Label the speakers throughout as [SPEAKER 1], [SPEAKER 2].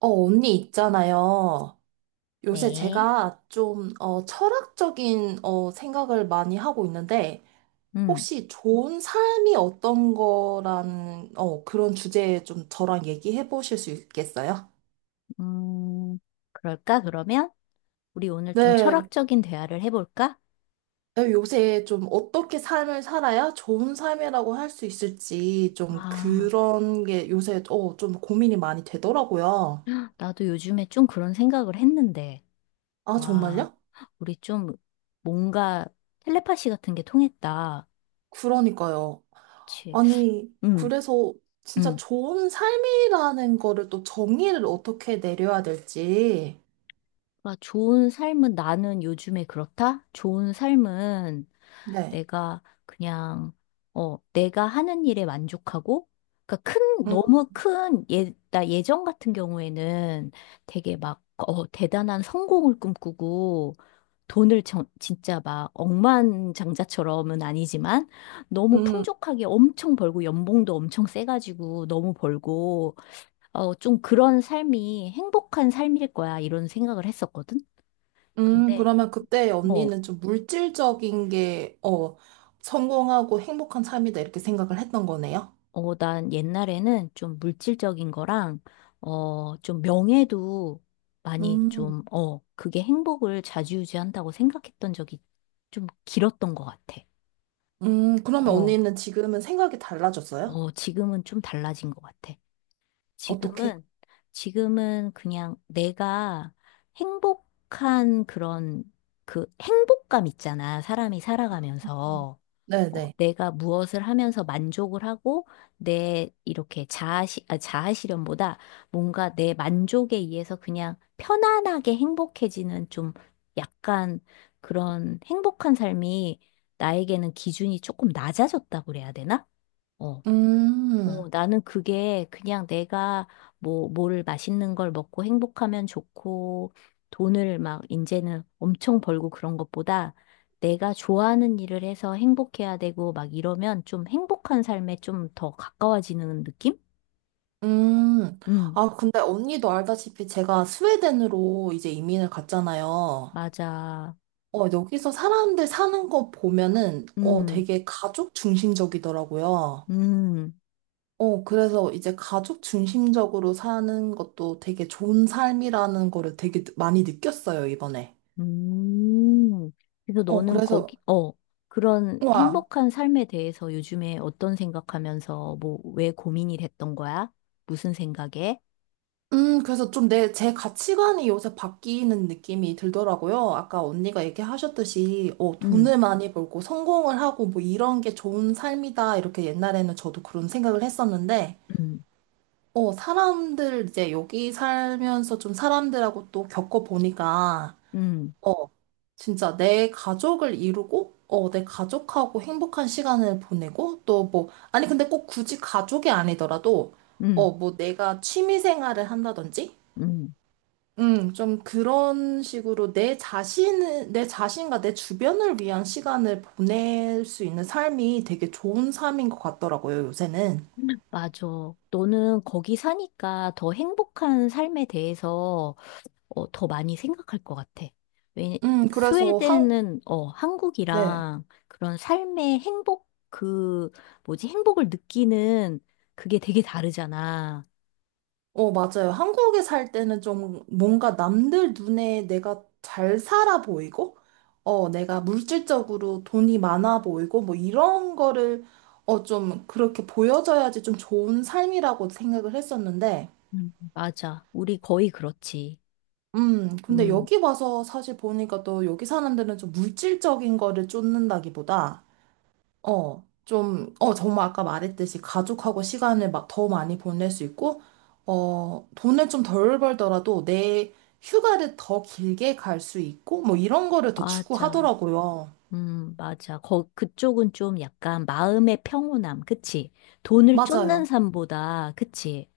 [SPEAKER 1] 언니 있잖아요. 요새
[SPEAKER 2] 네.
[SPEAKER 1] 제가 좀, 철학적인, 생각을 많이 하고 있는데,
[SPEAKER 2] 음,
[SPEAKER 1] 혹시 좋은 삶이 어떤 거라는, 그런 주제에 좀 저랑 얘기해 보실 수 있겠어요?
[SPEAKER 2] 음, 그럴까, 그러면? 우리 오늘 좀
[SPEAKER 1] 네.
[SPEAKER 2] 철학적인 대화를 해볼까?
[SPEAKER 1] 네, 요새 좀 어떻게 삶을 살아야 좋은 삶이라고 할 수 있을지 좀
[SPEAKER 2] 아,
[SPEAKER 1] 그런 게 요새, 좀 고민이 많이 되더라고요.
[SPEAKER 2] 나도 요즘에 좀 그런 생각을 했는데,
[SPEAKER 1] 아,
[SPEAKER 2] 와,
[SPEAKER 1] 정말요?
[SPEAKER 2] 우리 좀 뭔가 텔레파시 같은 게 통했다.
[SPEAKER 1] 그러니까요.
[SPEAKER 2] 그치.
[SPEAKER 1] 아니,
[SPEAKER 2] 음,
[SPEAKER 1] 그래서 진짜
[SPEAKER 2] 음.
[SPEAKER 1] 좋은 삶이라는 거를 또 정의를 어떻게 내려야 될지.
[SPEAKER 2] 그러니까 좋은 삶은 나는 요즘에 그렇다? 좋은 삶은
[SPEAKER 1] 네.
[SPEAKER 2] 내가 그냥, 내가 하는 일에 만족하고, 그러니까 큰,
[SPEAKER 1] 음,
[SPEAKER 2] 너무 큰, 예, 나 예전 같은 경우에는 되게 막, 대단한 성공을 꿈꾸고, 돈을 진짜 막 억만장자처럼은 아니지만 너무
[SPEAKER 1] 음,
[SPEAKER 2] 풍족하게 엄청 벌고 연봉도 엄청 세가지고 너무 벌고 좀 그런 삶이 행복한 삶일 거야 이런 생각을 했었거든. 근데
[SPEAKER 1] 그러면 그때
[SPEAKER 2] 어,
[SPEAKER 1] 언니는 좀 물질적인 게, 성공하고 행복한 삶이다, 이렇게 생각을 했던 거네요.
[SPEAKER 2] 난 옛날에는 좀 물질적인 거랑, 좀 명예도 많이
[SPEAKER 1] 음,
[SPEAKER 2] 좀, 그게 행복을 좌지우지한다고 생각했던 적이 좀 길었던 것 같아.
[SPEAKER 1] 그러면
[SPEAKER 2] 어,
[SPEAKER 1] 언니는 지금은 생각이 달라졌어요?
[SPEAKER 2] 지금은 좀 달라진 것 같아.
[SPEAKER 1] 어떻게?
[SPEAKER 2] 지금은, 지금은 그냥 내가 행복한 그런 그 행복감 있잖아. 사람이
[SPEAKER 1] 음.
[SPEAKER 2] 살아가면서.
[SPEAKER 1] 네네.
[SPEAKER 2] 내가 무엇을 하면서 만족을 하고 내 이렇게 자아실현보다 뭔가 내 만족에 의해서 그냥 편안하게 행복해지는 좀 약간 그런 행복한 삶이 나에게는 기준이 조금 낮아졌다고 그래야 되나? 어.
[SPEAKER 1] 음,
[SPEAKER 2] 나는 그게 그냥 내가 뭐, 뭘 맛있는 걸 먹고 행복하면 좋고, 돈을 막 이제는 엄청 벌고 그런 것보다 내가 좋아하는 일을 해서 행복해야 되고 막 이러면 좀 행복한 삶에 좀 더 가까워지는 느낌?
[SPEAKER 1] 음.
[SPEAKER 2] 음,
[SPEAKER 1] 아, 근데 언니도 알다시피 제가 스웨덴으로 이제 이민을 갔잖아요.
[SPEAKER 2] 맞아.
[SPEAKER 1] 여기서 사람들 사는 거 보면은,
[SPEAKER 2] 음,
[SPEAKER 1] 되게 가족 중심적이더라고요.
[SPEAKER 2] 음,
[SPEAKER 1] 그래서 이제 가족 중심적으로 사는 것도 되게 좋은 삶이라는 거를 되게 많이 느꼈어요, 이번에.
[SPEAKER 2] 음. 그래서 너는
[SPEAKER 1] 그래서,
[SPEAKER 2] 거기, 그런
[SPEAKER 1] 와,
[SPEAKER 2] 행복한 삶에 대해서 요즘에 어떤 생각하면서 뭐, 왜 고민이 됐던 거야? 무슨 생각에?
[SPEAKER 1] 그래서 좀 제 가치관이 요새 바뀌는 느낌이 들더라고요. 아까 언니가 얘기하셨듯이,
[SPEAKER 2] 음,
[SPEAKER 1] 돈을 많이 벌고 성공을 하고 뭐 이런 게 좋은 삶이다. 이렇게 옛날에는 저도 그런 생각을 했었는데,
[SPEAKER 2] 음,
[SPEAKER 1] 사람들 이제 여기 살면서 좀 사람들하고 또 겪어보니까,
[SPEAKER 2] 음,
[SPEAKER 1] 어, 진짜 내 가족을 이루고, 내 가족하고 행복한 시간을 보내고, 또 뭐, 아니, 근데 꼭 굳이 가족이 아니더라도,
[SPEAKER 2] 음,
[SPEAKER 1] 뭐 내가 취미 생활을 한다든지,
[SPEAKER 2] 음.
[SPEAKER 1] 좀 그런 식으로 내 자신을, 내 자신과 내 주변을 위한 시간을 보낼 수 있는 삶이 되게 좋은 삶인 것 같더라고요, 요새는.
[SPEAKER 2] 맞아. 너는 거기 사니까 더 행복한 삶에 대해서 더 많이 생각할 것 같아. 왜,
[SPEAKER 1] 그래서 한,
[SPEAKER 2] 스웨덴은
[SPEAKER 1] 네.
[SPEAKER 2] 한국이랑 그런 삶의 행복, 그, 뭐지, 행복을 느끼는 그게 되게 다르잖아.
[SPEAKER 1] 맞아요. 한국에 살 때는 좀 뭔가 남들 눈에 내가 잘 살아 보이고, 내가 물질적으로 돈이 많아 보이고, 뭐 이런 거를, 좀 그렇게 보여져야지 좀 좋은 삶이라고 생각을 했었는데,
[SPEAKER 2] 맞아. 우리 거의 그렇지.
[SPEAKER 1] 근데
[SPEAKER 2] 음,
[SPEAKER 1] 여기 와서 사실 보니까 또 여기 사람들은 좀 물질적인 거를 쫓는다기보다, 좀, 정말 아까 말했듯이 가족하고 시간을 막 더 많이 보낼 수 있고, 돈을 좀 덜 벌더라도 내 휴가를 더 길게 갈 수 있고, 뭐 이런 거를 더
[SPEAKER 2] 맞아.
[SPEAKER 1] 추구하더라고요.
[SPEAKER 2] 맞아. 거, 그쪽은 좀 약간 마음의 평온함, 그치? 돈을
[SPEAKER 1] 맞아요.
[SPEAKER 2] 쫓는 삶보다, 그치?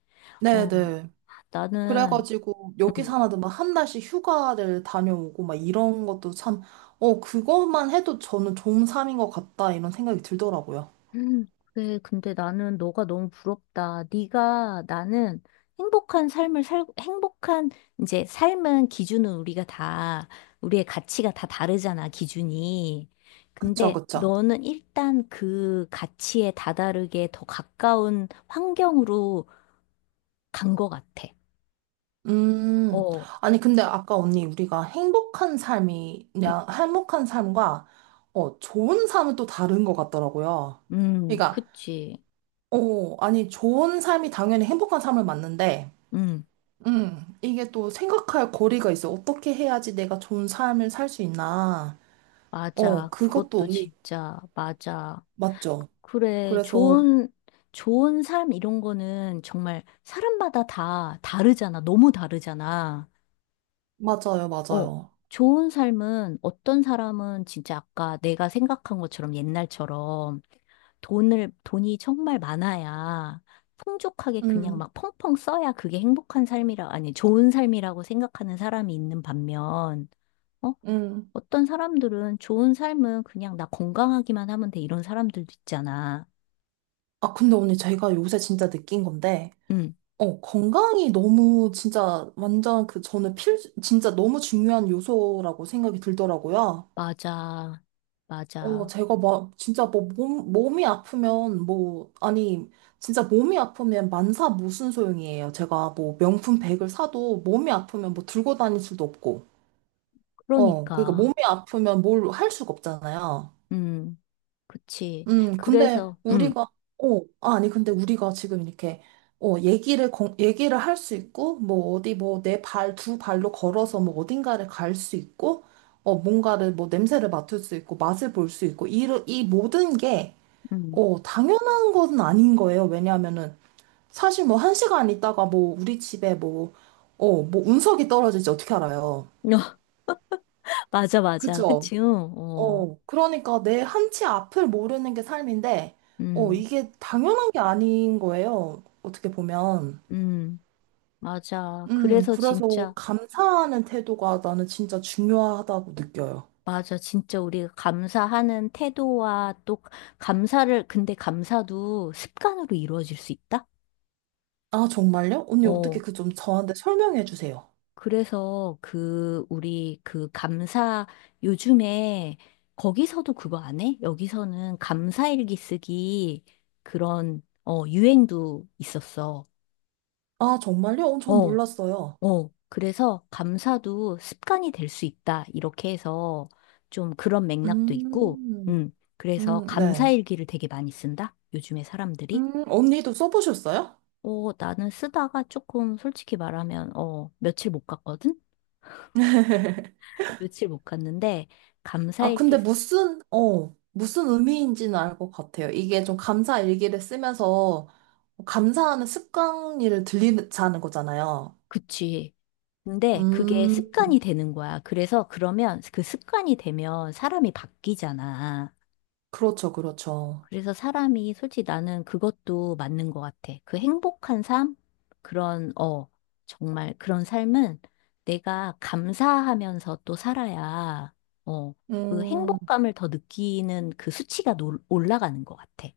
[SPEAKER 2] 어,
[SPEAKER 1] 네네.
[SPEAKER 2] 나는,
[SPEAKER 1] 그래가지고 여기
[SPEAKER 2] 음,
[SPEAKER 1] 사나도 막 한 달씩 휴가를 다녀오고 막 이런 것도 참, 그것만 해도 저는 좋은 삶인 것 같다 이런 생각이 들더라고요.
[SPEAKER 2] 음, 그래, 근데 나는 너가 너무 부럽다. 네가, 나는 행복한 삶을 살, 행복한, 이제 삶은 기준은 우리가 다, 우리의 가치가 다 다르잖아, 기준이.
[SPEAKER 1] 그쵸,
[SPEAKER 2] 근데
[SPEAKER 1] 그쵸.
[SPEAKER 2] 너는 일단 그 가치에 다다르게 더 가까운 환경으로 간 것 같아.
[SPEAKER 1] 음,
[SPEAKER 2] 어.
[SPEAKER 1] 아니, 근데 아까 언니, 우리가 행복한 삶이냐, 행복한 삶과, 좋은 삶은 또 다른 것 같더라고요. 그러니까,
[SPEAKER 2] 그치.
[SPEAKER 1] 아니, 좋은 삶이 당연히 행복한 삶을 맞는데,
[SPEAKER 2] 음,
[SPEAKER 1] 이게 또 생각할 거리가 있어. 어떻게 해야지 내가 좋은 삶을 살 수 있나.
[SPEAKER 2] 맞아.
[SPEAKER 1] 그것도
[SPEAKER 2] 그것도
[SPEAKER 1] 언니,
[SPEAKER 2] 진짜, 맞아.
[SPEAKER 1] 맞죠?
[SPEAKER 2] 그래,
[SPEAKER 1] 그래서,
[SPEAKER 2] 좋은, 좋은 삶 이런 거는 정말 사람마다 다 다르잖아. 너무 다르잖아.
[SPEAKER 1] 맞아요,
[SPEAKER 2] 어,
[SPEAKER 1] 맞아요.
[SPEAKER 2] 좋은 삶은 어떤 사람은 진짜 아까 내가 생각한 것처럼 옛날처럼 돈을, 돈이 정말 많아야 풍족하게 그냥
[SPEAKER 1] 음,
[SPEAKER 2] 막 펑펑 써야 그게 행복한 삶이라, 아니, 좋은 삶이라고 생각하는 사람이 있는 반면, 어?
[SPEAKER 1] 음.
[SPEAKER 2] 어떤 사람들은 좋은 삶은 그냥 나 건강하기만 하면 돼. 이런 사람들도 있잖아.
[SPEAKER 1] 아, 근데 언니, 제가 요새 진짜 느낀 건데,
[SPEAKER 2] 응,
[SPEAKER 1] 건강이 너무 진짜 완전 그 저는 진짜 너무 중요한 요소라고 생각이 들더라고요.
[SPEAKER 2] 맞아. 맞아.
[SPEAKER 1] 제가 막 진짜 뭐 몸이 아프면 뭐, 아니, 진짜 몸이 아프면 만사 무슨 소용이에요. 제가 뭐 명품 백을 사도 몸이 아프면 뭐 들고 다닐 수도 없고. 그러니까
[SPEAKER 2] 그러니까.
[SPEAKER 1] 몸이 아프면 뭘 할 수가 없잖아요.
[SPEAKER 2] 응, 그치.
[SPEAKER 1] 근데
[SPEAKER 2] 그래서, 응,
[SPEAKER 1] 우리가, 아니, 근데 우리가 지금 이렇게, 얘기를 할 수 있고, 뭐, 어디, 뭐, 내 발, 두 발로 걸어서 뭐, 어딘가를 갈 수 있고, 뭔가를, 뭐, 냄새를 맡을 수 있고, 맛을 볼 수 있고, 이 모든 게,
[SPEAKER 2] 응.
[SPEAKER 1] 당연한 건 아닌 거예요. 왜냐하면은, 사실 뭐, 한 시간 있다가 뭐, 우리 집에 뭐, 뭐, 운석이 떨어질지 어떻게 알아요?
[SPEAKER 2] 맞아, 맞아.
[SPEAKER 1] 그죠?
[SPEAKER 2] 그치, 응, 어.
[SPEAKER 1] 그러니까 내 한치 앞을 모르는 게 삶인데,
[SPEAKER 2] 응,
[SPEAKER 1] 이게 당연한 게 아닌 거예요. 어떻게 보면.
[SPEAKER 2] 응. 맞아. 그래서
[SPEAKER 1] 그래서
[SPEAKER 2] 진짜,
[SPEAKER 1] 감사하는 태도가 나는 진짜 중요하다고 느껴요.
[SPEAKER 2] 맞아. 진짜 우리가 감사하는 태도와 또 감사를, 근데 감사도 습관으로 이루어질 수 있다?
[SPEAKER 1] 아, 정말요? 언니, 어떻게
[SPEAKER 2] 어.
[SPEAKER 1] 그 좀 저한테 설명해 주세요.
[SPEAKER 2] 그래서 그 우리 그 감사 요즘에 거기서도 그거 안 해? 여기서는 감사일기 쓰기 그런 유행도 있었어.
[SPEAKER 1] 아, 정말요? 전
[SPEAKER 2] 어,
[SPEAKER 1] 몰랐어요.
[SPEAKER 2] 그래서 감사도 습관이 될 수 있다. 이렇게 해서 좀 그런 맥락도 있고.
[SPEAKER 1] 음,
[SPEAKER 2] 음. 그래서
[SPEAKER 1] 네.
[SPEAKER 2] 감사일기를 되게 많이 쓴다. 요즘에 사람들이.
[SPEAKER 1] 언니도 써보셨어요?
[SPEAKER 2] 나는 쓰다가 조금 솔직히 말하면 며칠 못 갔거든? 며칠 못 갔는데
[SPEAKER 1] 아,
[SPEAKER 2] 감사일기
[SPEAKER 1] 근데 무슨, 무슨 의미인지는 알 것 같아요. 이게 좀 감사 일기를 쓰면서 감사하는 습관을 들리자는 거잖아요.
[SPEAKER 2] 그치. 근데 그게
[SPEAKER 1] 음,
[SPEAKER 2] 습관이 되는 거야. 그래서 그러면 그 습관이 되면 사람이 바뀌잖아.
[SPEAKER 1] 그렇죠, 그렇죠.
[SPEAKER 2] 그래서 사람이 솔직히 나는 그것도 맞는 것 같아. 그 행복한 삶? 그런, 정말 그런 삶은 내가 감사하면서 또 살아야, 어, 그
[SPEAKER 1] 음,
[SPEAKER 2] 행복감을 더 느끼는 그 수치가 올라가는 것 같아.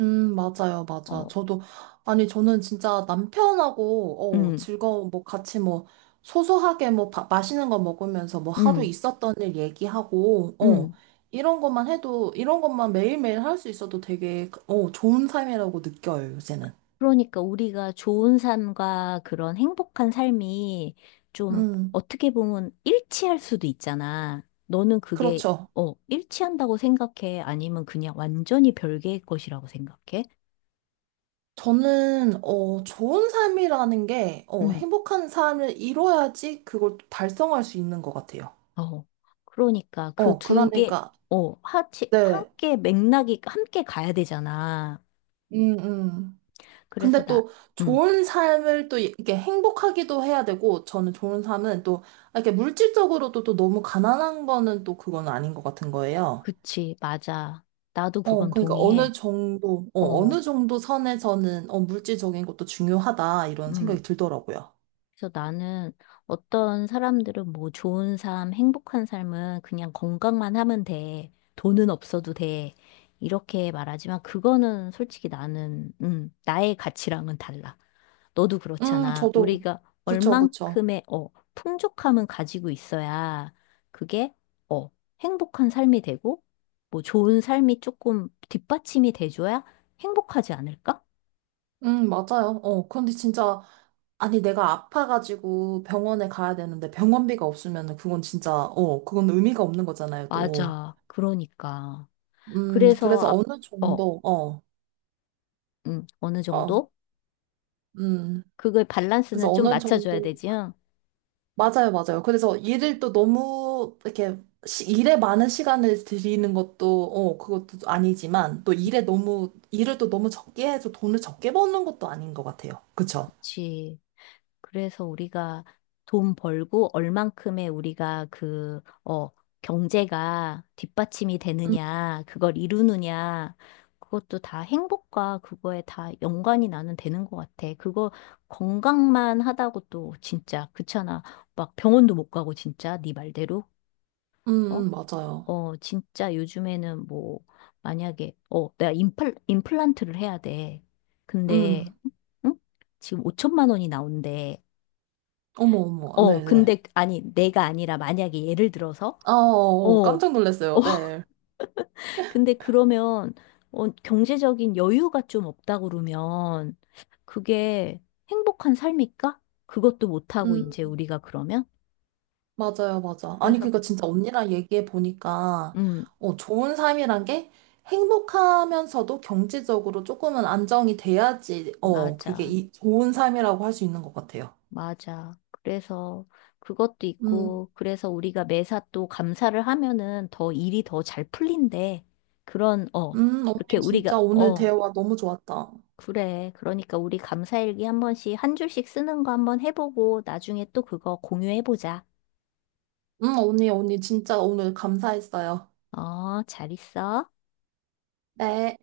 [SPEAKER 1] 맞아요, 맞아.
[SPEAKER 2] 어,
[SPEAKER 1] 저도, 아니, 저는 진짜 남편하고,
[SPEAKER 2] 음,
[SPEAKER 1] 즐거운, 뭐, 같이 뭐, 소소하게 뭐, 맛있는 거 먹으면서 뭐, 하루
[SPEAKER 2] 음,
[SPEAKER 1] 있었던 일 얘기하고,
[SPEAKER 2] 음.
[SPEAKER 1] 이런 것만 해도, 이런 것만 매일매일 할 수 있어도 되게, 좋은 삶이라고 느껴요, 요새는.
[SPEAKER 2] 그러니까 우리가 좋은 삶과 그런 행복한 삶이 좀
[SPEAKER 1] 음,
[SPEAKER 2] 어떻게 보면 일치할 수도 있잖아. 너는 그게,
[SPEAKER 1] 그렇죠.
[SPEAKER 2] 일치한다고 생각해? 아니면 그냥 완전히 별개의 것이라고 생각해?
[SPEAKER 1] 저는, 좋은 삶이라는 게,
[SPEAKER 2] 음,
[SPEAKER 1] 행복한 삶을 이뤄야지 그걸 또 달성할 수 있는 것 같아요.
[SPEAKER 2] 어. 그러니까 그 두 개,
[SPEAKER 1] 그러니까, 네.
[SPEAKER 2] 함께 맥락이 함께 가야 되잖아.
[SPEAKER 1] 음, 음.
[SPEAKER 2] 그래서
[SPEAKER 1] 근데
[SPEAKER 2] 나,
[SPEAKER 1] 또
[SPEAKER 2] 음,
[SPEAKER 1] 좋은 삶을 또 이렇게 행복하기도 해야 되고, 저는 좋은 삶은 또, 이렇게 물질적으로도 또 너무 가난한 거는 또 그건 아닌 것 같은 거예요.
[SPEAKER 2] 그치, 맞아. 나도 그건
[SPEAKER 1] 그러니까
[SPEAKER 2] 동의해.
[SPEAKER 1] 어느 정도,
[SPEAKER 2] 어,
[SPEAKER 1] 어느 정도 선에서는, 물질적인 것도 중요하다, 이런
[SPEAKER 2] 음.
[SPEAKER 1] 생각이 들더라고요.
[SPEAKER 2] 그래서 나는 어떤 사람들은 뭐 좋은 삶, 행복한 삶은 그냥 건강만 하면 돼. 돈은 없어도 돼. 이렇게 말하지만 그거는 솔직히 나는, 나의 가치랑은 달라. 너도 그렇잖아.
[SPEAKER 1] 저도.
[SPEAKER 2] 우리가
[SPEAKER 1] 그쵸, 그쵸.
[SPEAKER 2] 얼만큼의, 풍족함은 가지고 있어야 그게, 어, 행복한 삶이 되고, 뭐 좋은 삶이 조금 뒷받침이 돼줘야 행복하지 않을까?
[SPEAKER 1] 맞아요. 근데 진짜, 아니, 내가 아파가지고 병원에 가야 되는데 병원비가 없으면 그건 진짜, 그건 의미가 없는 거잖아요, 또.
[SPEAKER 2] 맞아. 그러니까.
[SPEAKER 1] 음,
[SPEAKER 2] 그래서,
[SPEAKER 1] 그래서
[SPEAKER 2] 아,
[SPEAKER 1] 어느
[SPEAKER 2] 어.
[SPEAKER 1] 정도, 어,
[SPEAKER 2] 어느
[SPEAKER 1] 어,
[SPEAKER 2] 정도?
[SPEAKER 1] 음,
[SPEAKER 2] 그걸
[SPEAKER 1] 그래서
[SPEAKER 2] 밸런스는 좀
[SPEAKER 1] 어느
[SPEAKER 2] 맞춰줘야
[SPEAKER 1] 정도,
[SPEAKER 2] 되지, 요
[SPEAKER 1] 맞아요, 맞아요. 그래서 일을 또 너무, 이렇게, 일에 많은 시간을 들이는 것도, 그것도 아니지만, 또 일에 너무, 일을 또 너무 적게 해서 돈을 적게 버는 것도 아닌 것 같아요. 그쵸?
[SPEAKER 2] 그치. 그래서 우리가 돈 벌고 얼만큼의 우리가 그, 경제가 뒷받침이
[SPEAKER 1] 음,
[SPEAKER 2] 되느냐, 그걸 이루느냐, 그것도 다 행복과 그거에 다 연관이 나는 되는 것 같아. 그거 건강만 하다고 또 진짜 그렇잖아. 막 병원도 못 가고 진짜 네 말대로. 어?
[SPEAKER 1] 맞아요.
[SPEAKER 2] 진짜 요즘에는 뭐, 만약에, 내가 임플란트를 해야 돼. 근데,
[SPEAKER 1] 음,
[SPEAKER 2] 응? 지금 5천만 원이 나온대.
[SPEAKER 1] 어머, 어머, 네네.
[SPEAKER 2] 근데, 아니, 내가 아니라 만약에 예를 들어서,
[SPEAKER 1] 아, 어,
[SPEAKER 2] 어,
[SPEAKER 1] 어, 어.
[SPEAKER 2] 어,
[SPEAKER 1] 깜짝 놀랐어요, 네.
[SPEAKER 2] 근데 그러면, 경제적인 여유가 좀 없다 그러면, 그게 행복한 삶일까? 그것도 못하고,
[SPEAKER 1] 음,
[SPEAKER 2] 이제 우리가 그러면?
[SPEAKER 1] 맞아요, 맞아. 아니,
[SPEAKER 2] 그래서,
[SPEAKER 1] 그니까 진짜 언니랑 얘기해 보니까,
[SPEAKER 2] 음,
[SPEAKER 1] 좋은 삶이란 게 행복하면서도 경제적으로 조금은 안정이 돼야지, 그게
[SPEAKER 2] 맞아.
[SPEAKER 1] 이 좋은 삶이라고 할 수 있는 것 같아요.
[SPEAKER 2] 맞아. 그래서 그것도
[SPEAKER 1] 음,
[SPEAKER 2] 있고, 그래서 우리가 매사 또 감사를 하면은 더 일이 더 잘 풀린대. 그런, 이렇게
[SPEAKER 1] 언니
[SPEAKER 2] 우리가,
[SPEAKER 1] 진짜 오늘 대화 너무 좋았다.
[SPEAKER 2] 그래. 그러니까 우리 감사일기 한 번씩, 한 줄씩 쓰는 거 한번 해보고, 나중에 또 그거 공유해보자.
[SPEAKER 1] 언니, 언니 진짜 오늘 감사했어요.
[SPEAKER 2] 잘 있어.
[SPEAKER 1] 네.